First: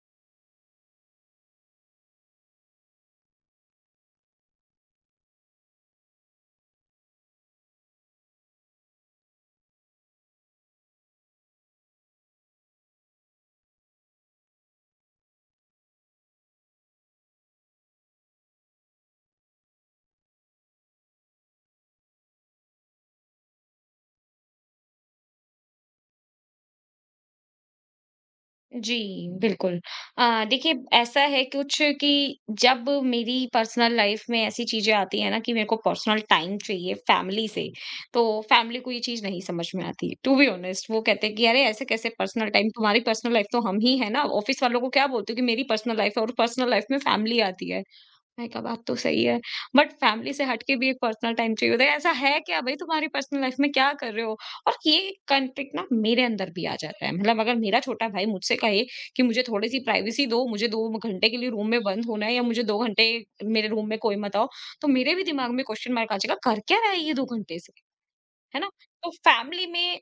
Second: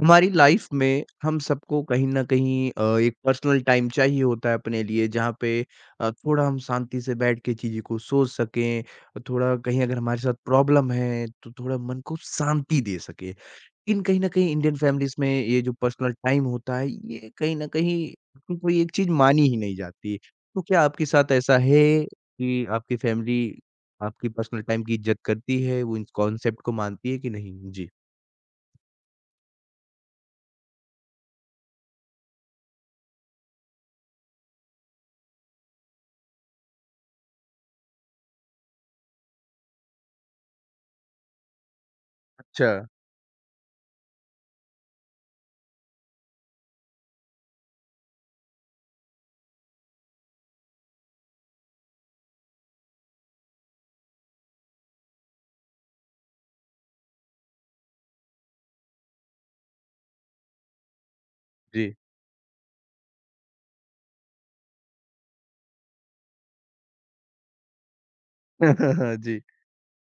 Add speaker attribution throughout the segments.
Speaker 1: हमारी लाइफ में हम सबको कहीं न कहीं एक पर्सनल टाइम चाहिए होता है अपने लिए जहाँ पे थोड़ा हम शांति से बैठ के चीज़ें को सोच सकें, और थोड़ा कहीं अगर हमारे साथ प्रॉब्लम है तो थोड़ा मन को शांति दे सके। लेकिन कहीं न कहीं इंडियन फैमिलीज़ में ये जो पर्सनल टाइम होता है ये कहीं न कहीं को कोई एक चीज़ मानी ही नहीं जाती। तो क्या आपके साथ ऐसा है कि आपकी फैमिली आपकी पर्सनल टाइम की इज़्ज़त करती है, वो इस कॉन्सेप्ट को मानती है कि नहीं? जी।
Speaker 2: जी, बिल्कुल। देखिए ऐसा है कुछ कि जब मेरी पर्सनल लाइफ़ में ऐसी चीज़ें आती हैं ना कि मेरे को पर्सनल टाइम चाहिए फैमिली से, तो फैमिली को ये चीज़ नहीं समझ में आती, टू बी ऑनेस्ट। वो कहते हैं कि अरे ऐसे कैसे पर्सनल
Speaker 1: अच्छा,
Speaker 2: टाइम, तुम्हारी पर्सनल लाइफ़ तो हम ही हैं ना, ऑफ़िस वालों को क्या बोलते हो कि मेरी पर्सनल लाइफ़ है और पर्सनल लाइफ़ में फैमिली आती है। है का बात तो सही है। बट फैमिली से हट के भी एक पर्सनल टाइम चाहिए होता है। ऐसा है क्या भई तुम्हारी पर्सनल लाइफ़ में क्या कर रहे हो? और ये कॉन्फ्लिक्ट ना मेरे अंदर भी आ जाता है। मतलब अगर मेरा छोटा भाई मुझसे कहे कि मुझे थोड़ी-सी प्राइवेसी दो, मुझे 2 घंटे के लिए रूम में
Speaker 1: जी।
Speaker 2: बंद होना है या मुझे 2 घंटे मेरे रूम में कोई मत आओ, तो मेरे भी दिमाग में क्वेश्चन मार्क आ जाएगा, कर क्या रहा है ये 2 घंटे से? है ना? तो
Speaker 1: जी।
Speaker 2: फैमिली में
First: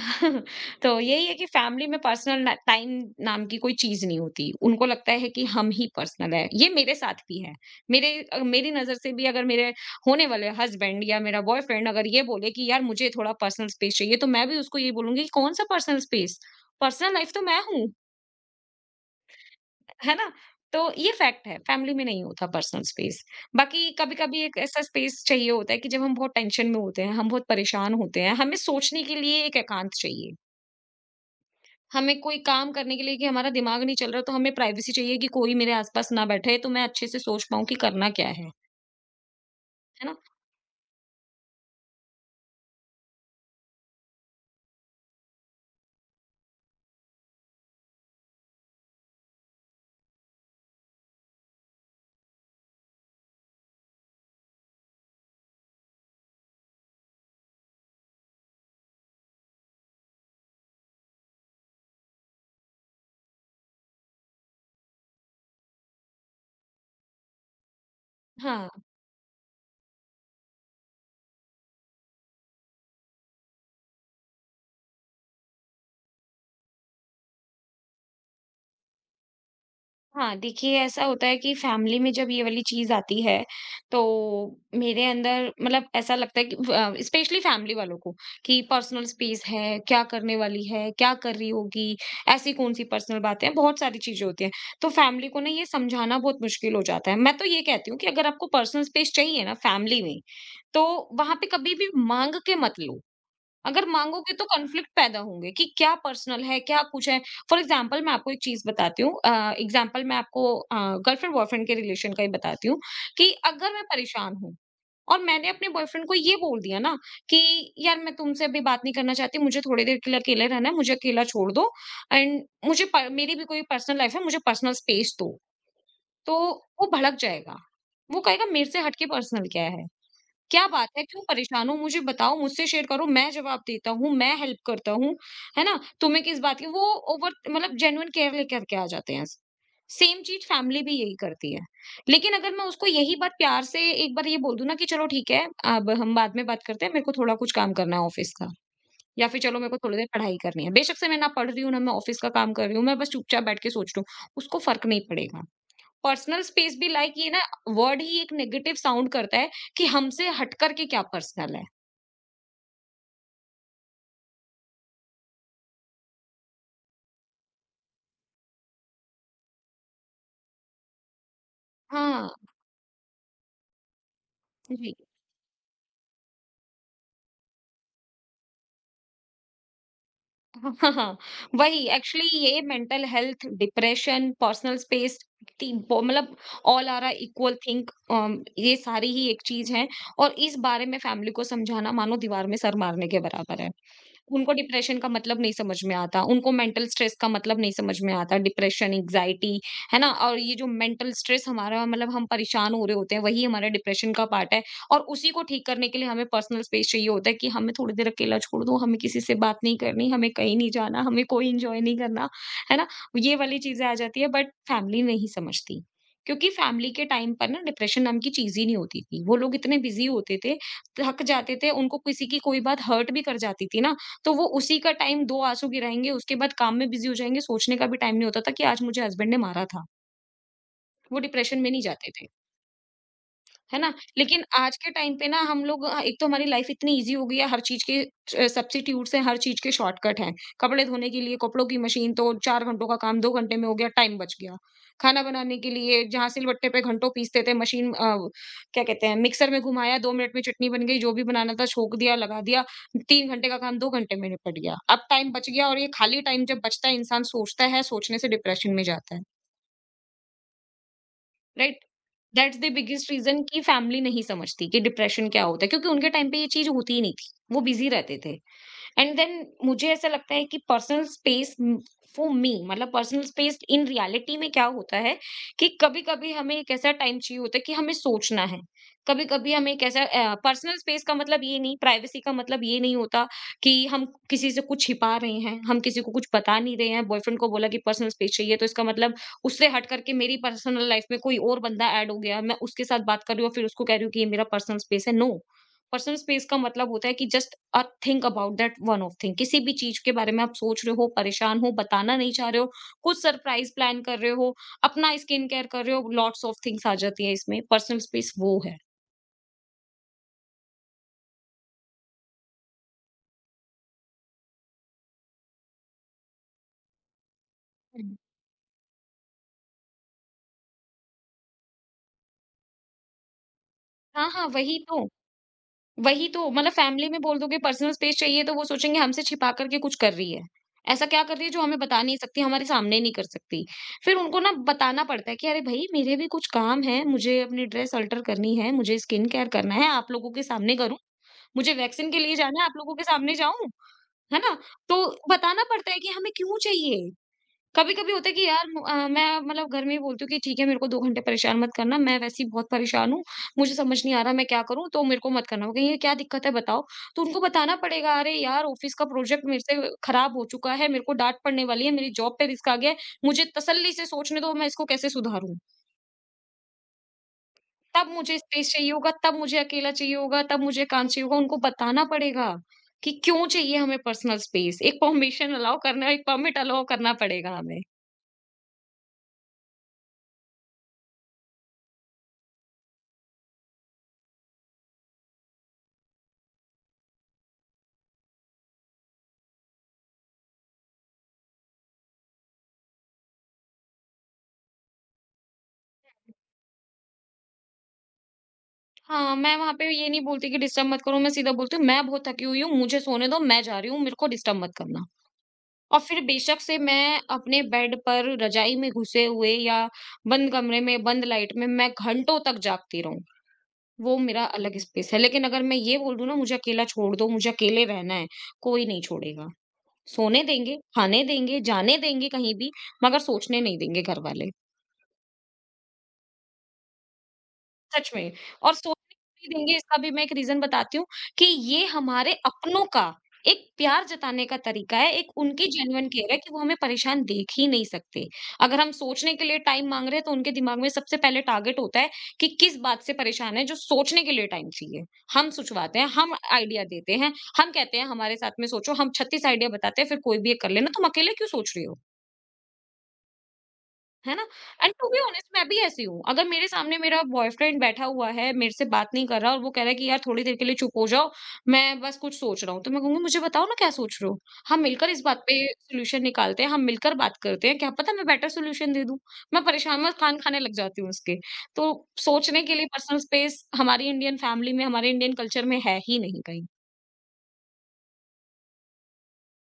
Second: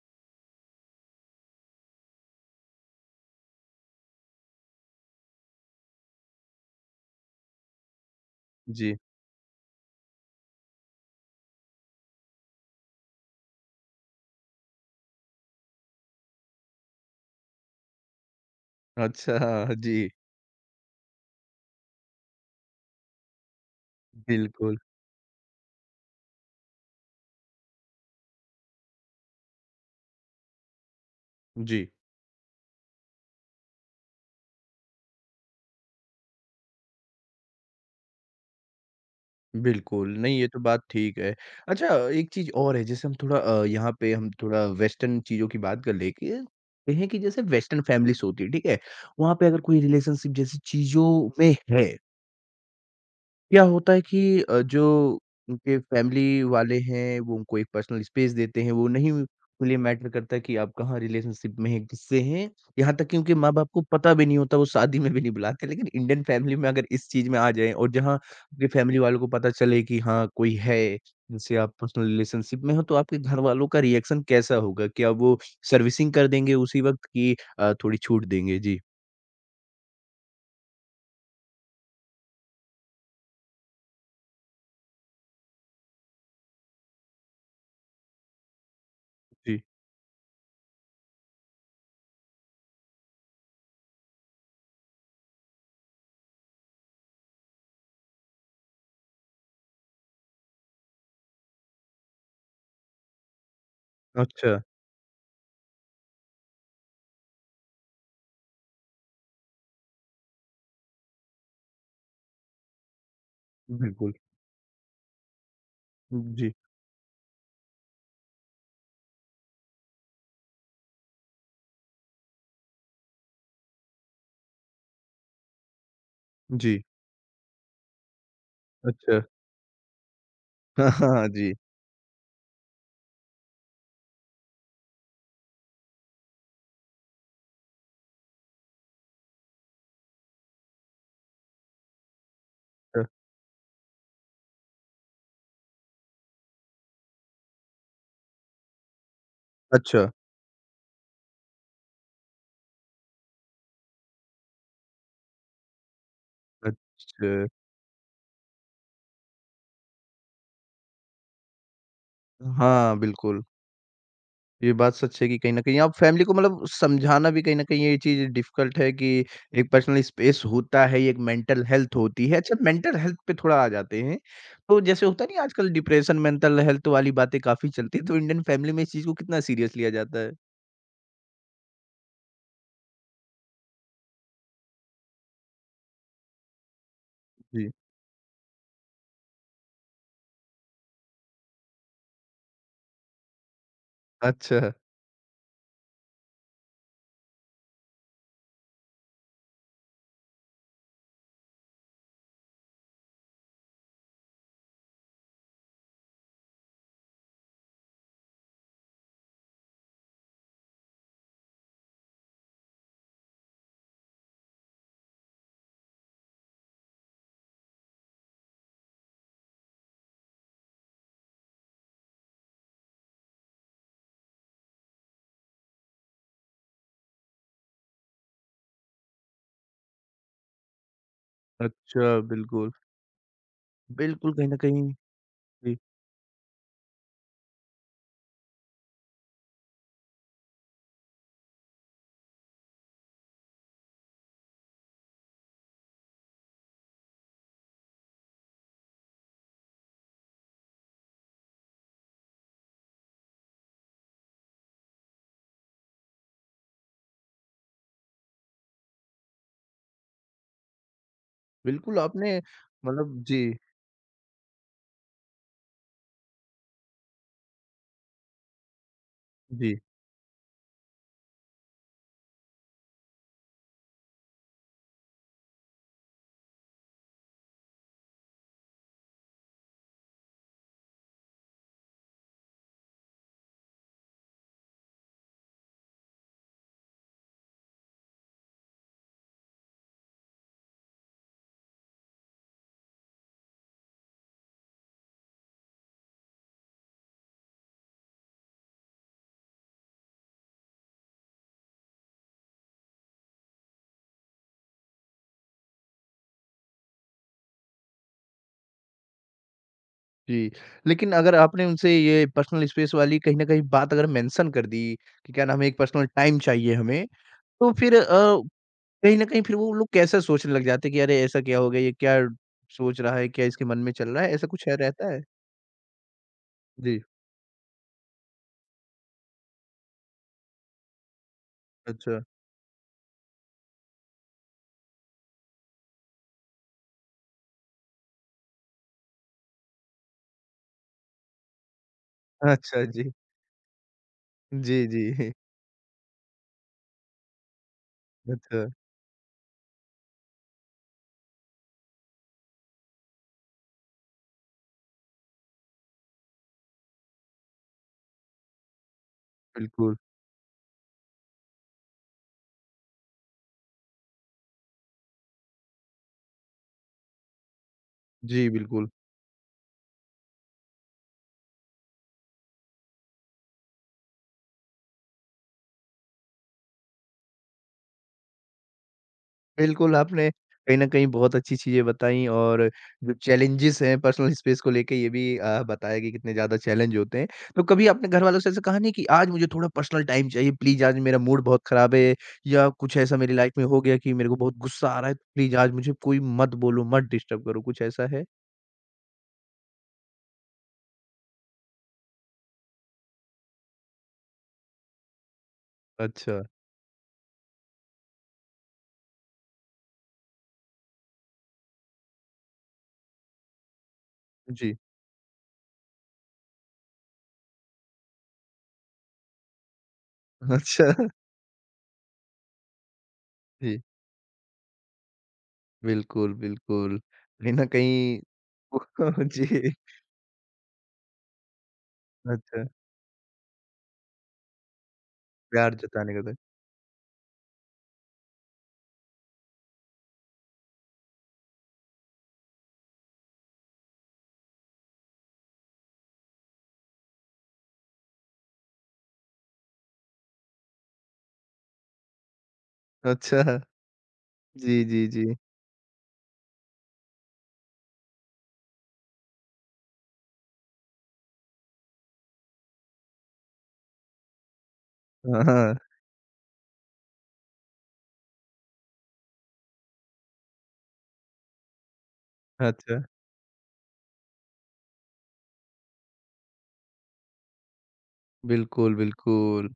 Speaker 2: तो यही है कि फैमिली में पर्सनल ना, टाइम नाम की कोई चीज नहीं होती। उनको लगता है कि हम ही पर्सनल है। ये मेरे साथ भी है। मेरे मेरी
Speaker 1: जी।
Speaker 2: नजर से भी अगर मेरे होने वाले हस्बैंड या मेरा बॉयफ्रेंड अगर ये बोले कि यार मुझे थोड़ा पर्सनल स्पेस चाहिए, तो मैं भी उसको ये बोलूंगी कि कौन सा पर्सनल स्पेस, पर्सनल लाइफ तो मैं हूँ।
Speaker 1: अच्छा, जी।
Speaker 2: है ना? तो ये फैक्ट है, फैमिली में नहीं होता पर्सनल स्पेस। बाकी कभी कभी एक
Speaker 1: बिल्कुल,
Speaker 2: ऐसा स्पेस चाहिए होता है कि जब हम बहुत टेंशन में होते हैं, हम बहुत परेशान होते हैं, हमें सोचने के लिए एक एकांत चाहिए।
Speaker 1: जी।
Speaker 2: हमें कोई काम करने के लिए कि हमारा दिमाग नहीं चल रहा, तो हमें प्राइवेसी चाहिए कि कोई मेरे आस-पास ना बैठे तो मैं अच्छे से सोच पाऊँ कि करना क्या है
Speaker 1: बिल्कुल,
Speaker 2: ना?
Speaker 1: नहीं ये तो बात ठीक है। अच्छा, एक चीज़ और है जैसे हम थोड़ा यहाँ पे हम थोड़ा वेस्टर्न चीज़ों की बात कर ले के कहें कि जैसे वेस्टर्न फैमिलीज़ होती है, ठीक है? वहाँ पे अगर कोई रिलेशनशिप जैसी चीज़ों में है क्या होता है कि जो उनके फैमिली वाले हैं वो उनको एक पर्सनल स्पेस देते हैं, वो नहीं उन्हें मैटर करता कि आप कहाँ रिलेशनशिप में हैं, किससे हैं, यहाँ तक कि उनके माँ-बाप को पता भी नहीं होता, वो शादी में भी नहीं बुलाते। लेकिन इंडियन फैमिली में अगर इस चीज़ में आ जाएँ और जहाँ उनके
Speaker 2: हाँ,
Speaker 1: फैमिली वालों को पता चले कि हाँ, कोई है जिनसे आप पर्सनल रिलेशनशिप में हो, तो आपके घरवालों का रिएक्शन कैसा होगा? क्या वो सर्विसिंग कर देंगे उसी वक़्त कि थोड़ी छूट देंगे? जी,
Speaker 2: हाँ, देखिए ऐसा होता है कि फैमिली में जब ये वाली चीज़ आती है, तो मेरे अंदर मतलब ऐसा लगता है कि स्पेशली फैमिली वालों को कि पर्सनल स्पेस
Speaker 1: जी।
Speaker 2: है, क्या करने वाली है, क्या कर रही होगी, ऐसी कौन-सी पर्सनल बातें हैं, बहुत सारी चीज़ें होती हैं। तो फैमिली को ना ये समझाना बहुत मुश्किल हो जाता है। मैं तो ये कहती हूँ कि अगर आपको पर्सनल स्पेस चाहिए ना फैमिली में, तो वहाँ पे कभी भी माँग के मत लो। अगर मांगोगे तो
Speaker 1: अच्छा,
Speaker 2: कॉन्फ्लिक्ट पैदा होंगे कि क्या पर्सनल है क्या कुछ है। फॉर एग्जाम्पल मैं आपको एक चीज बताती हूँ, एग्जाम्पल मैं आपको गर्लफ्रेंड बॉयफ्रेंड के रिलेशन का ही बताती हूँ कि अगर मैं
Speaker 1: बिल्कुल।
Speaker 2: परेशान हूँ और मैंने अपने बॉयफ्रेंड को ये
Speaker 1: जी,
Speaker 2: बोल दिया ना कि यार मैं तुमसे अभी बात नहीं करना चाहती, मुझे थोड़ी देर के लिए अकेले रहना है, मुझे अकेला छोड़ दो, एंड मेरी भी कोई पर्सनल लाइफ है, मुझे पर्सनल स्पेस दो, तो
Speaker 1: जी,
Speaker 2: वो भड़क जाएगा। वो कहेगा मेरे से हटके
Speaker 1: अच्छा।
Speaker 2: पर्सनल क्या है, क्या
Speaker 1: हाँ,
Speaker 2: बात है? क्यों
Speaker 1: हाँ, जी।
Speaker 2: परेशान हो? मुझे बताओ, मुझसे शेयर करो, मैं जवाब देता हूँ, मैं हेल्प करता हूँ, है ना? तुम्हें किस बात की वो ओवर मतलब जेन्युइन केयर लेकर के आ जाते हैं। सेम चीज़ फैमिली भी यही करती है। लेकिन अगर मैं उसको
Speaker 1: अ,
Speaker 2: यही बात प्यार से एक बार ये बोल दूँ ना कि चलो ठीक है, अब हम बाद में बात करते हैं, मेरे को थोड़ा कुछ काम करना है ऑफ़िस का, या फिर चलो मेरे को थोड़ी
Speaker 1: अच्छा,
Speaker 2: देर पढ़ाई करनी है। बेशक से मैं ना पढ़ रही हूँ, ना मैं ऑफ़िस का काम कर रही हूँ, मैं बस चुपचाप बैठ के सोच रही हूँ, उसको फ़र्क नहीं पड़ेगा। पर्सनल स्पेस भी लाइक ये
Speaker 1: अच्छा।
Speaker 2: ना वर्ड ही एक नेगेटिव साउंड करता है कि हमसे हट करके क्या पर्सनल है।
Speaker 1: हाँ, बिल्कुल, ये बात सच है कि कहीं न कहीं आप फैमिली को मतलब समझाना भी कहीं न कहीं ये चीज़ डिफ़िकल्ट है कि एक पर्सनल स्पेस होता है, एक मेंटल हेल्थ होती
Speaker 2: हाँ,
Speaker 1: है। अच्छा, मेंटल हेल्थ पे थोड़ा आ जाते हैं। तो
Speaker 2: जी।
Speaker 1: जैसे होता नहीं है आजकल डिप्रेशन, मेंटल हेल्थ वाली बातें काफ़ी चलती हैं, तो इंडियन फैमिली में इस चीज़ को कितना सीरियस लिया जाता है?
Speaker 2: हाँ, हाँ, वही एक्चुअली ये mental health, depression, personal space, team पो मतलब ऑल आर आर इक्वल
Speaker 1: जी।
Speaker 2: थिंक ये सारी ही एक चीज़ है। और इस बारे में फैमिली को समझाना मानो दीवार में सर मारने के बराबर है। उनको
Speaker 1: अच्छा,
Speaker 2: डिप्रेशन का मतलब नहीं समझ में आता, उनको मेंटल स्ट्रेस का मतलब नहीं समझ में आता, डिप्रेशन, एंग्ज़ायटी, है ना? और ये जो मेंटल स्ट्रेस हमारा मतलब हम परेशान हो रहे होते हैं, वही हमारा डिप्रेशन का पार्ट है, और उसी को ठीक करने के लिए हमें पर्सनल स्पेस चाहिए होता है कि हमें थोड़ी देर अकेला छोड़ दो, हमें किसी से बात नहीं करनी, हमें कहीं नहीं जाना, हमें कोई एन्जॉय नहीं करना, है ना? ये वाली चीज़ें आ जाती है, बट फैमिली नहीं समझती, क्योंकि फैमिली के टाइम पर ना डिप्रेशन नाम की चीज़ ही नहीं होती थी। वो लोग इतने बिज़ी होते थे, थक जाते थे, उनको किसी की कोई बात हर्ट भी कर जाती थी ना, तो वो उसी का टाइम 2 आँसू गिराएँगे, उसके बाद काम में बिज़ी हो जाएँगे, सोचने का भी टाइम नहीं होता था कि आज मुझे हस्बैंड ने मारा था। वो डिप्रेशन में नहीं
Speaker 1: अच्छा,
Speaker 2: जाते थे।
Speaker 1: बिल्कुल।
Speaker 2: है ना?
Speaker 1: बिल्कुल,
Speaker 2: लेकिन
Speaker 1: कहीं न
Speaker 2: आज
Speaker 1: कहीं
Speaker 2: के टाइम पे ना हम
Speaker 1: जी,
Speaker 2: लोग एक तो हमारी लाइफ इतनी ईज़ी हो गई है, हर चीज़ के सब्स्टिट्यूट्स हैं, हर चीज़ के शॉर्टकट हैं। कपड़े धोने के लिए कपड़ों की मशीन तो 4 घंटों का काम 2 घंटे में हो गया, टाइम बच गया। खाना बनाने के लिए जहाँ सिलबट्टे पे घंटों पीसते थे, मशीन क्या कहते हैं, मिक्सर में घुमाया, 2 मिनट में चटनी बन गई, जो भी बनाना था छोंक दिया, लगा दिया। 3 घंटे का काम 2 घंटे में निपट गया। अब टाइम बच गया और ये खाली टाइम जब बचता है, इंसान सोचता है, सोचने से डिप्रेशन में जाता है। राइट?
Speaker 1: बिल्कुल आपने
Speaker 2: दैट्स द बिगेस्ट
Speaker 1: मतलब
Speaker 2: रीज़न
Speaker 1: जी,
Speaker 2: कि फैमिली नहीं समझती कि डिप्रेशन क्या होता है, क्योंकि उनके टाइम पे ये चीज़ होती ही नहीं थी, वो बिज़ी रहते थे। एंड देन
Speaker 1: जी।
Speaker 2: मुझे ऐसा लगता है कि पर्सनल स्पेस, फॉर मी मतलब पर्सनल स्पेस इन रियलिटी में क्या होता है कि कभी कभी हमें एक ऐसा टाइम चाहिए होता है कि हमें सोचना है, कभी कभी हमें एक ऐसा पर्सनल स्पेस का मतलब ये नहीं, प्राइवेसी का मतलब ये नहीं होता कि हम किसी से कुछ छिपा रहे हैं, हम किसी को कुछ बता नहीं रहे हैं। बॉयफ्रेंड को बोला कि पर्सनल स्पेस चाहिए तो इसका मतलब उससे हट करके मेरी पर्सनल लाइफ में कोई और बंदा ऐड हो गया, मैं उसके साथ बात कर रही हूँ और फिर उसको कह रही हूँ कि ये मेरा पर्सनल स्पेस है, नो। पर्सनल स्पेस का मतलब होता है कि just a think about that one of thing, किसी भी चीज के बारे में आप सोच रहे हो, परेशान हो, बताना नहीं चाह रहे हो, कुछ सरप्राइज प्लान कर रहे हो, अपना स्किन केयर कर रहे हो, लॉट्स ऑफ थिंग्स आ जाती है इसमें, पर्सनल स्पेस वो है।
Speaker 1: जी, लेकिन अगर आपने उनसे ये पर्सनल स्पेस वाली कहीं न कहीं बात अगर मेंशन कर दी कि क्या नाम है एक पर्सनल टाइम चाहिए हमें, तो फिर
Speaker 2: हम्म,
Speaker 1: कहीं न कहीं फिर वो लोग कैसे सोचने लग जाते हैं कि अरे ऐसा क्या हो गया? ये क्या सोच रहा है? क्या इसके मन में चल रहा
Speaker 2: हाँ
Speaker 1: है?
Speaker 2: हाँ
Speaker 1: ऐसा कुछ है
Speaker 2: वही तो
Speaker 1: रहता है?
Speaker 2: वही तो मतलब
Speaker 1: जी,
Speaker 2: फैमिली में बोल दोगे पर्सनल स्पेस चाहिए तो वो सोचेंगे हमसे छिपा करके कुछ कर रही है, ऐसा क्या कर रही है जो हमें बता नहीं
Speaker 1: अच्छा।
Speaker 2: सकती, हमारे सामने नहीं कर सकती। फिर उनको ना बताना पड़ता है कि अरे भाई मेरे भी कुछ काम है, मुझे अपनी ड्रेस अल्टर करनी है, मुझे स्किन केयर करना है, आप लोगों के सामने करूं? मुझे वैक्सीन के लिए जाना है, आप
Speaker 1: अच्छा
Speaker 2: लोगों के
Speaker 1: जी।
Speaker 2: सामने जाऊँ? है ना?
Speaker 1: जी,
Speaker 2: तो
Speaker 1: जी।
Speaker 2: बताना पड़ता है कि हमें क्यों चाहिए। कभी-कभी होता है कि
Speaker 1: अच्छा,
Speaker 2: मैं मतलब घर में ही बोलती हूँ कि ठीक है मेरे को 2 घंटे परेशान मत करना, मैं वैसे ही बहुत परेशान हूँ, मुझे समझ नहीं आ रहा मैं क्या करूँ, तो मेरे को मत करना। वो कहेंगे ये क्या दिक्कत है बताओ? तो उनको बताना पड़ेगा अरे यार ऑफ़िस का प्रोजेक्ट मेरे से
Speaker 1: बिल्कुल।
Speaker 2: खराब हो चुका है, मेरे को डाँट पड़ने वाली है, मेरी जॉब पे रिस्क आ गया है, मुझे तसल्ली से सोचने दो मैं इसको कैसे सुधारूँ। तब मुझे
Speaker 1: जी,
Speaker 2: स्पेस
Speaker 1: बिल्कुल।
Speaker 2: चाहिए होगा, तब मुझे अकेला चाहिए होगा, तब मुझे काम चाहिए होगा, उनको बताना पड़ेगा कि क्यों चाहिए हमें पर्सनल स्पेस। एक परमिशन अलाउ करना एक परमिट अलाउ करना पड़ेगा हमें।
Speaker 1: बिल्कुल, आपने कहीं न कहीं बहुत अच्छी चीज़ें बताई और जो चैलेंजेज़ हैं पर्सनल स्पेस को लेके ये भी बताया कि कितने ज़्यादा चैलेंज होते हैं। तो कभी आपने घरवालों से ऐसा कहा नहीं कि आज मुझे थोड़ा पर्सनल टाइम चाहिए प्लीज़ आज मेरा मूड बहुत ख़राब है या कुछ ऐसा मेरी लाइफ़ में हो गया कि मेरे को बहुत गुस्सा आ रहा है तो प्लीज़ आज मुझे कोई मत बोलो, मत डिस्टर्ब करो, कुछ ऐसा है?
Speaker 2: हाँ, मैं वहाँ पे ये नहीं बोलती कि डिस्टर्ब मत करो, मैं सीधा बोलती हूँ, "मैं बहुत थकी हुई हूँ, मुझे सोने दो, मैं जा रही हूँ, मेरे को डिस्टर्ब मत करना।" और फिर
Speaker 1: अच्छा।
Speaker 2: बेशक से मैं अपने बेड पर रज़ाई में घुसे हुए या बंद कमरे में, बंद लाइट में मैं घंटों तक जागती रहूँ, वो मेरा
Speaker 1: जी। अच्छा।
Speaker 2: अलग स्पेस है। लेकिन अगर मैं ये बोल दूँ ना, "मुझे अकेला छोड़ दो, मुझे अकेले रहना है।" कोई नहीं छोड़ेगा। सोने देंगे, खाने देंगे, जाने देंगे कहीं भी, मगर सोचने नहीं
Speaker 1: जी,
Speaker 2: देंगे घरवाले,
Speaker 1: बिल्कुल, बिल्कुल। कहीं न
Speaker 2: सच
Speaker 1: कहीं
Speaker 2: में। और सोचने नहीं
Speaker 1: जी,
Speaker 2: देंगे इसका भी मैं एक रीज़न बताती हूँ कि ये हमारे
Speaker 1: अच्छा,
Speaker 2: अपनों का एक प्यार जताने का तरीका है, एक उनकी
Speaker 1: प्यार
Speaker 2: जेन्युइन
Speaker 1: जताने का
Speaker 2: केयर
Speaker 1: था।
Speaker 2: है कि वो हमें परेशान देख ही नहीं सकते। अगर हम सोचने के लिए टाइम माँग रहे हैं, तो उनके दिमाग में सबसे पहले टारगेट होता है कि किस बात से परेशान है, जो सोचने के लिए टाइम चाहिए। हम सुझवाते हैं, हम आइडिया देते हैं, हम कहते हैं, "हमारे साथ में सोचो।" हम 36 आइडिया बताते हैं, फिर कोई भी एक कर लेना, "तुम अकेले क्यों सोच रही हो?"
Speaker 1: अच्छा,
Speaker 2: है ना?
Speaker 1: जी,
Speaker 2: एंड
Speaker 1: जी,
Speaker 2: टू बी
Speaker 1: जी।
Speaker 2: ऑनेस्ट मैं भी ऐसी हूँ। अगर मेरे सामने मेरा बॉयफ्रेंड बैठा हुआ है, मेरे से बात नहीं कर रहा और वो कह रहा है कि यार थोड़ी देर के लिए चुप हो जाओ, मैं बस कुछ सोच रहा हूँ। तो मैं कहूँगी मुझे बताओ ना क्या सोच रहे हो? हम मिलकर इस
Speaker 1: हाँ,
Speaker 2: बात पे
Speaker 1: हाँ।
Speaker 2: सॉल्यूशन निकालते हैं, हम मिलकर बात करते हैं, क्या पता मैं बेटर सॉल्यूशन दे दूँ। मैं परेशान मैं खान खाने लग जाती हूँ उसके। तो सोचने के लिए
Speaker 1: अच्छा।
Speaker 2: पर्सनल स्पेस हमारी इंडियन फैमिली में, हमारे इंडियन कल्चर में है ही नहीं कहीं।
Speaker 1: बिल्कुल, बिल्कुल।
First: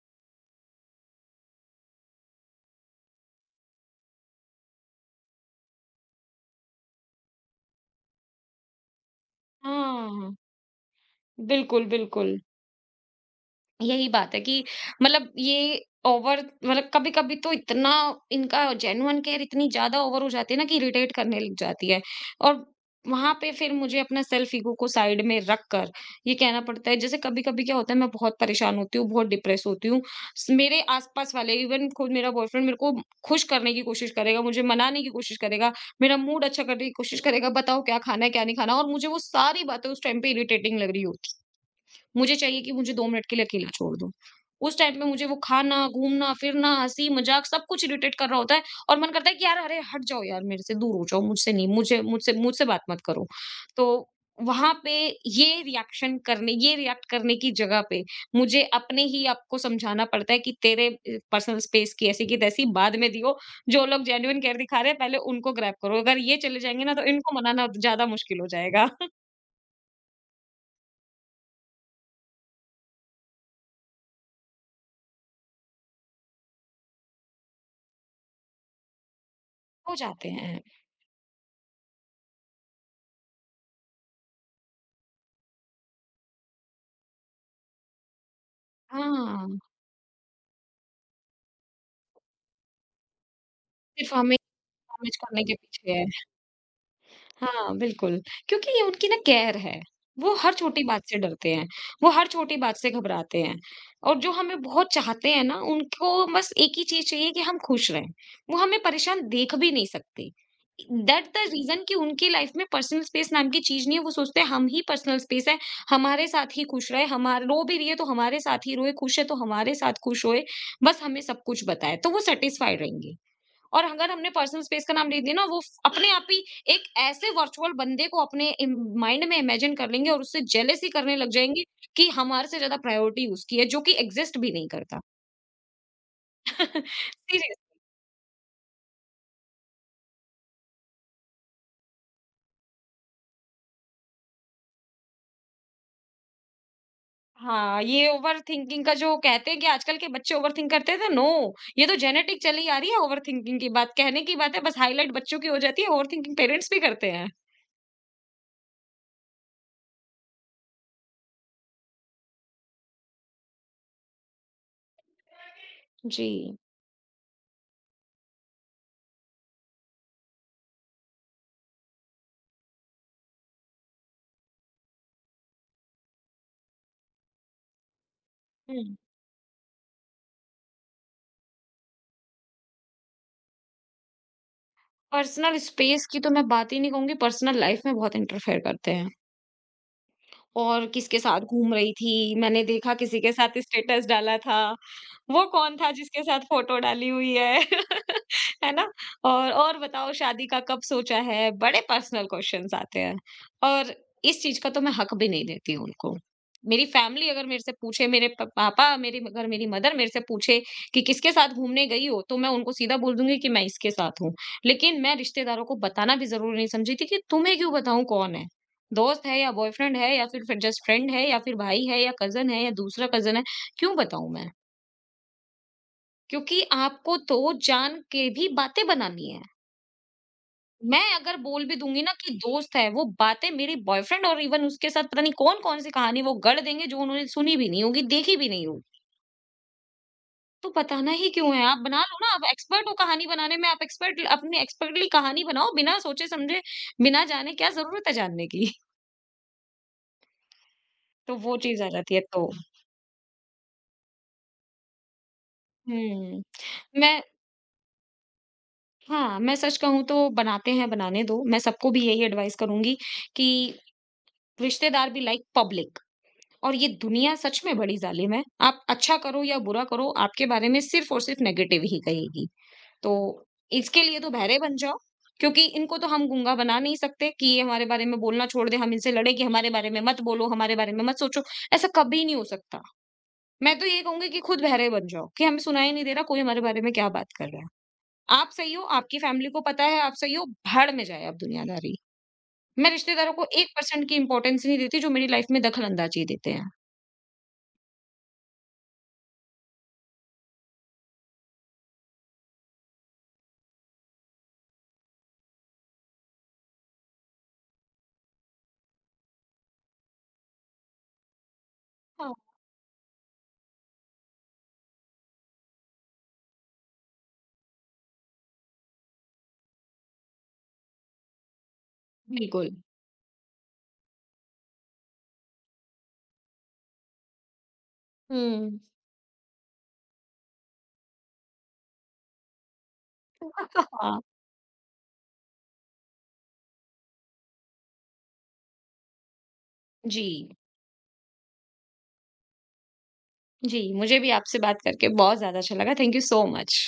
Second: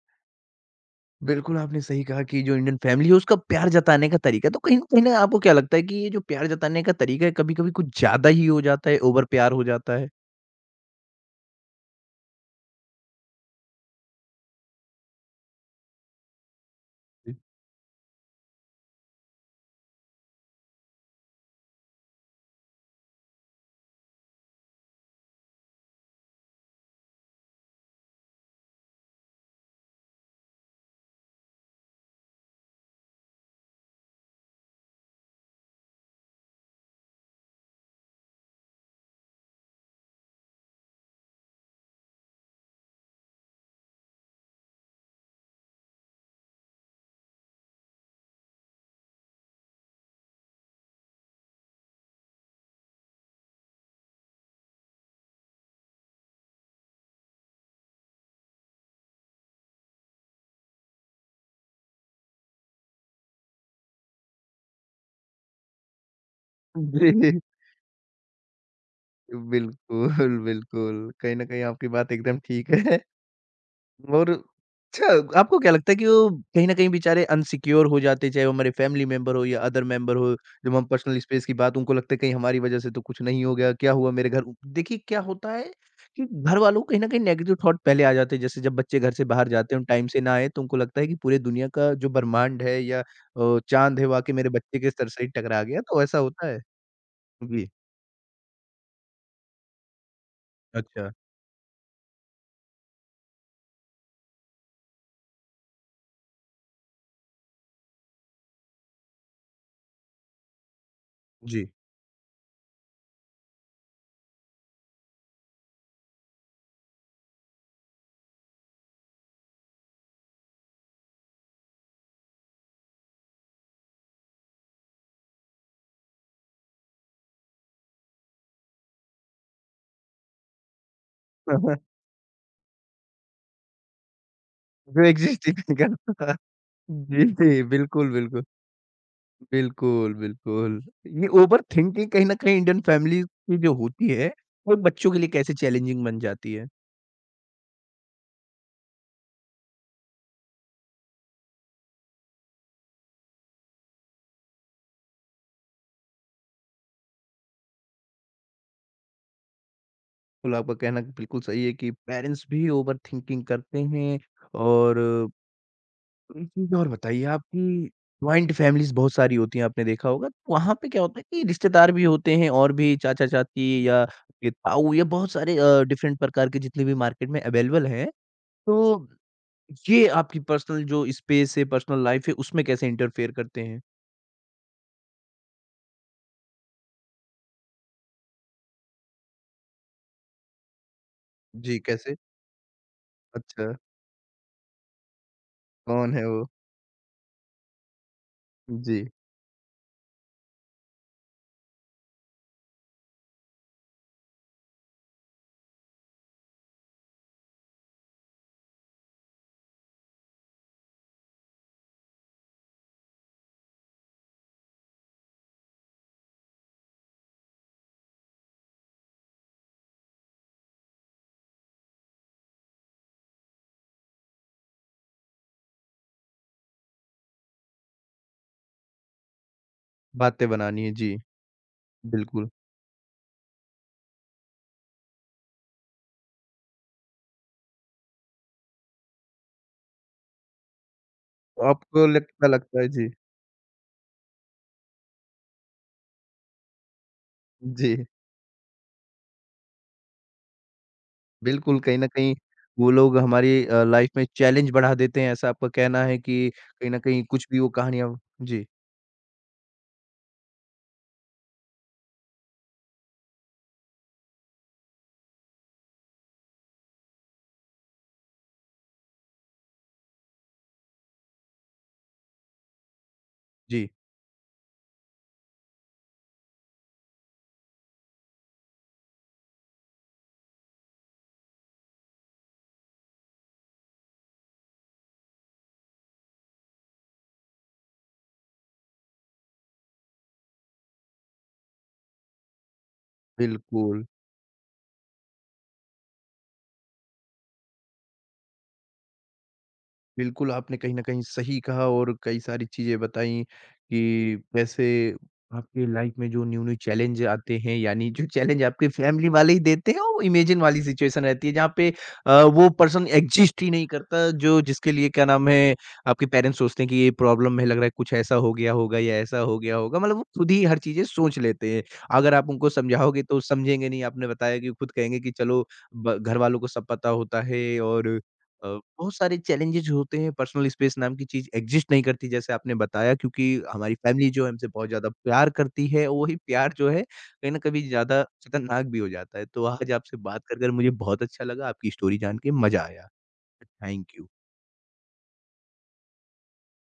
Speaker 1: बिल्कुल, आपने सही कहा कि जो इंडियन फैमिली है उसका प्यार जताने का तरीका तो कहीं न कहीं ना आपको क्या लगता है कि ये जो प्यार जताने का तरीका है कभी-कभी कुछ ज़्यादा ही हो जाता है, ओवर प्यार हो जाता है?
Speaker 2: हाँ, बिल्कुल, बिल्कुल। यही बात है कि मतलब ये ओवर मतलब कभी
Speaker 1: जी।
Speaker 2: कभी तो इतना इनका जेन्युइन केयर इतनी ज्यादा ओवर हो जाती है ना कि इरिटेट करने लग जाती है और वहां पे फिर मुझे अपना सेल्फ ईगो को साइड में रख कर ये कहना पड़ता है, जैसे कभी कभी क्या होता है, मैं बहुत परेशान होती हूँ, बहुत डिप्रेस होती हूँ। मेरे आसपास वाले, इवन खुद मेरा बॉयफ्रेंड, मेरे को खुश करने की कोशिश करेगा, मुझे मनाने की कोशिश करेगा, मेरा मूड अच्छा करने की कोशिश करेगा, बताओ क्या खाना है क्या नहीं खाना, और मुझे वो सारी बातें उस टाइम पे इरिटेटिंग लग रही होती। मुझे चाहिए कि मुझे 2 मिनट के लिए अकेला छोड़ दो। उस टाइम पे मुझे वो खाना, घूमना, फिरना, हँसी-मज़ाक सब कुछ इरिटेट कर रहा होता है, और मन करता है कि यार अरे हट जाओ यार मेरे से, दूर हो जाओ, मुझसे नहीं, मुझे मुझसे मुझसे बात मत करो। तो वहाँ पे ये रिएक्ट करने की जगह पे मुझे अपने ही आप को समझाना पड़ता है कि तेरे पर्सनल स्पेस की ऐसी की तैसी बाद में दियो। जो लोग जेन्युइन केयर दिखा रहे हैं पहले उनको ग्रैब करो। अगर ये चले जाएंगे ना तो इनको मनाना ज़्यादा मुश्किल हो जाएगा।
Speaker 1: जी, बिल्कुल, बिल्कुल। कहीं न कहीं आपकी बात एकदम ठीक है। और अच्छा आपको क्या लगता है कि वो कहीं न कहीं बेचारे अनसिक्योर हो जाते, चाहे वो हमारे फ़ैमिली मेंबर हो या अदर
Speaker 2: हो
Speaker 1: मेंबर
Speaker 2: जाते
Speaker 1: हो,
Speaker 2: हैं।
Speaker 1: जब हम पर्सनल स्पेस की बात उनको लगता है कहीं हमारी वज़ह से तो कुछ नहीं हो गया, क्या हुआ मेरे घर देखिए क्या होता है कि घर वालों को कहीं न कहीं नेगेटिव थॉट पहले आ जाते हैं, जैसे जब बच्चे घर से बाहर
Speaker 2: हाँ,
Speaker 1: जाते हैं, टाइम से ना आए तो उनको लगता है कि पूरे दुनिया का जो ब्रह्मांड है या चाँद है
Speaker 2: सिर्फ
Speaker 1: वाक़ई
Speaker 2: हमें
Speaker 1: मेरे बच्चे के सर
Speaker 2: डैमेज
Speaker 1: से ही
Speaker 2: करने के
Speaker 1: टकरा गया,
Speaker 2: पीछे
Speaker 1: तो
Speaker 2: है।
Speaker 1: ऐसा होता है? जी।
Speaker 2: हाँ, बिल्कुल, क्योंकि ये उनकी ना कैर है। वो हर छोटी बात
Speaker 1: अच्छा,
Speaker 2: से डरते हैं, वो हर छोटी बात से घबराते हैं और जो हमें बहुत चाहते हैं ना, उनको बस एक ही चीज़ चाहिए कि हम खुश रहें। वो हमें परेशान देख भी नहीं सकते। That the
Speaker 1: ji.
Speaker 2: रीज़न कि उनकी लाइफ़ में पर्सनल स्पेस नाम की चीज़ नहीं है, वो सोचते हैं हम ही पर्सनल स्पेस है, हमारे साथ ही खुश रहे, हमार रो भी रही है तो हमारे साथ ही रोए, खुश है तो हमारे साथ खुश होए, बस हमें सब कुछ बताए, तो वो सैटिस्फाइड रहेंगे। और अगर हमने पर्सनल स्पेस का नाम ले दिया ना, वो अपने आप ही एक ऐसे वर्चुअल बंदे को अपने माइंड में इमेजिन कर लेंगे और उससे जेलेसी करने लग जाएंगे कि हमारे से ज्यादा प्रायोरिटी उसकी है जो कि एग्जिस्ट भी नहीं करता।
Speaker 1: जो एक्सिस्ट ही नहीं करता। जी,
Speaker 2: सीरियस।
Speaker 1: जी, बिल्कुल, बिल्कुल। बिल्कुल, बिल्कुल। ये ओवरथिंकिंग कहीं न कहीं इंडियन फैमिली की जो होती है, वो बच्चों के लिए कैसे चैलेंजिंग बन जाती है?
Speaker 2: हाँ, ये ओवर थिंकिंग का, जो कहते हैं कि आजकल के बच्चे ओवर थिंक करते थे, नो, ये तो जेनेटिक चली आ रही है, ओवर थिंकिंग की बात, कहने की बात है, बस हाईलाइट बच्चों की हो जाती है, ओवर थिंकिंग पेरेंट्स भी करते हैं।
Speaker 1: बिल्कुल आपका कहना बिल्कुल सही है कि पेरेंट्स भी ओवरथिंकिंग करते हैं और
Speaker 2: जी।
Speaker 1: एक चीज़ और बताइए आप कि जॉइंट फैमिलीज़ बहुत सारी होती हैं, आपने देखा होगा। तो वहाँ पे क्या होता है कि रिश्तेदार भी होते हैं और भी चाचा-चाची या ये ताऊ या बहुत सारे डिफरेंट प्रकार के जितने भी मार्केट में अवेलेबल हैं। तो ये आपकी पर्सनल जो स्पेस है, पर्सनल लाइफ़ है, उसमें कैसे इंटरफेयर करते हैं?
Speaker 2: पर्सनल स्पेस की तो मैं बात ही नहीं कहूंगी, पर्सनल लाइफ में बहुत इंटरफेयर करते हैं। और किसके साथ घूम
Speaker 1: जी,
Speaker 2: रही
Speaker 1: कैसे?
Speaker 2: थी, मैंने देखा किसी के साथ
Speaker 1: अच्छा,
Speaker 2: स्टेटस डाला था। वो कौन था
Speaker 1: कौन
Speaker 2: जिसके
Speaker 1: है
Speaker 2: साथ
Speaker 1: वो?
Speaker 2: फोटो डाली हुई है? है ना?
Speaker 1: जी,
Speaker 2: और बताओ शादी का कब सोचा है? बड़े पर्सनल क्वेश्चन्स आते हैं। और इस चीज़ का तो मैं हक भी नहीं देती हूँ उनको। मेरी फैमिली अगर मेरे से पूछे, मेरे प पापा, मेरी अगर मेरी मदर मेरे से पूछे कि किसके साथ घूमने गई हो? तो मैं उनको सीधा बोल दूँगी कि मैं इसके साथ हूँ। लेकिन मैं रिश्तेदारों को बताना भी ज़रूरी नहीं समझी थी कि तुम्हें क्यों बताऊँ कौन है? दोस्त है, या बॉयफ्रेंड है, या फिर जस्ट फ्रेंड है, या फिर भाई है, या कज़िन है, या दूसरा कज़िन है, क्यों बताऊँ मैं? क्योंकि आपको तो जान के भी बातें बनानी है।
Speaker 1: बातें बनानी है,
Speaker 2: मैं
Speaker 1: जी,
Speaker 2: अगर बोल भी दूँगी ना कि
Speaker 1: बिल्कुल।
Speaker 2: दोस्त है, वो बातें मेरी बॉयफ्रेंड और इवन उसके साथ, पता नहीं कौन-कौन सी कहानी वो गढ़ देंगे जो उन्होंने सुनी भी नहीं होगी, देखी भी नहीं होगी। तो बताना ही क्यों है?
Speaker 1: तो
Speaker 2: आप बना
Speaker 1: आपको
Speaker 2: लो
Speaker 1: लग
Speaker 2: ना, आप
Speaker 1: क्या लगता है?
Speaker 2: एक्सपर्ट हो
Speaker 1: जी,
Speaker 2: कहानी बनाने में, आप एक्सपर्ट अपनी एक्सपर्टली कहानी बनाओ बिना सोचे-समझे, बिना जाने। क्या
Speaker 1: जी,
Speaker 2: ज़रूरत है जानने की? तो वो
Speaker 1: बिल्कुल,
Speaker 2: चीज़ आ
Speaker 1: कहीं न
Speaker 2: जाती है,
Speaker 1: कहीं
Speaker 2: तो।
Speaker 1: वो लोग हमारी लाइफ़ में चैलेंज बढ़ा देते हैं, ऐसा आपका कहना है
Speaker 2: हुँ,
Speaker 1: कि कहीं न
Speaker 2: मैं
Speaker 1: कहीं कुछ भी वो कहानियाँ जी,
Speaker 2: हाँ, मैं सच कहूँ तो बनाते हैं, बनाने दो। मैं सबको भी यही एडवाइस करूँगी कि रिश्तेदार भी लाइक पब्लिक। और ये दुनिया सच में बड़ी ज़ालिम है। आप अच्छा करो या बुरा करो, आपके बारे में सिर्फ़ और सिर्फ़ नेगेटिव ही कहेगी। तो
Speaker 1: जी,
Speaker 2: इसके लिए तो बहरे बन जाओ, क्योंकि इनको तो हम गूँगा बना नहीं सकते कि ये हमारे बारे में बोलना छोड़ दे, हम इनसे लड़ें कि हमारे बारे में मत बोलो, हमारे बारे में मत सोचो। ऐसा कभी नहीं हो सकता। मैं तो ये कहूँगी कि खुद बहरे बन जाओ, कि हमें सुनाई नहीं दे रहा कोई हमारे बारे में क्या बात कर रहा है। आप सही हो, आपकी फैमिली को पता है आप सही हो, भाड़ में जाए आप दुनियादारी। मैं रिश्तेदारों को
Speaker 1: बिल्कुल।
Speaker 2: 1% की इम्पोर्टेंस नहीं देती जो मेरी लाइफ़ में दखल अंदाज़ी देते हैं।
Speaker 1: बिल्कुल, आपने कहीं न कहीं सही कहा और कई सारी चीज़ें बताई कि कैसे आपकी लाइफ़ में जो न्यू-न्यू चैलेंज आते हैं, यानी जो चैलेंज आपके फैमिली वाले ही देते हैं और वो इमेजिन वाली सिचुएशन रहती है जहाँ पे
Speaker 2: हाँ,
Speaker 1: वो पर्सन एक्जिस्ट ही नहीं करता जो जिसके लिए क्या नाम है आपके पेरेंट्स सोचते हैं कि ये प्रॉब्लम है, लग रहा है कुछ ऐसा हो गया होगा या ऐसा हो गया होगा, मतलब वो खुद ही हर चीज़ें सोच लेते हैं। अगर आप उनको
Speaker 2: बिल्कुल।
Speaker 1: समझाओगे तो समझेंगे नहीं, आपने बताया कि खुद कहेंगे कि चलो ब घरवालों को सब पता होता है और अ,
Speaker 2: हुँ।
Speaker 1: बहुत सारे चैलेंजेज़ होते हैं, पर्सनल स्पेस नाम की चीज़ एग्ज़िस्ट नहीं करती जैसे आपने बताया क्योंकि हमारी
Speaker 2: हाँ,
Speaker 1: फ़ैमिली जो है हमसे बहुत ज़्यादा प्यार करती है, और वही प्यार जो है कहीं न कभी ज़्यादा खतरनाक भी हो जाता है। तो आज आपसे
Speaker 2: जी।
Speaker 1: बात कर मुझे बहुत अच्छा लगा, आपकी स्टोरी जान के मज़ा आया।
Speaker 2: जी,
Speaker 1: थैंक
Speaker 2: मुझे
Speaker 1: यू।
Speaker 2: भी आपसे बात करके बहुत ज़्यादा अच्छा लगा। Thank you so much.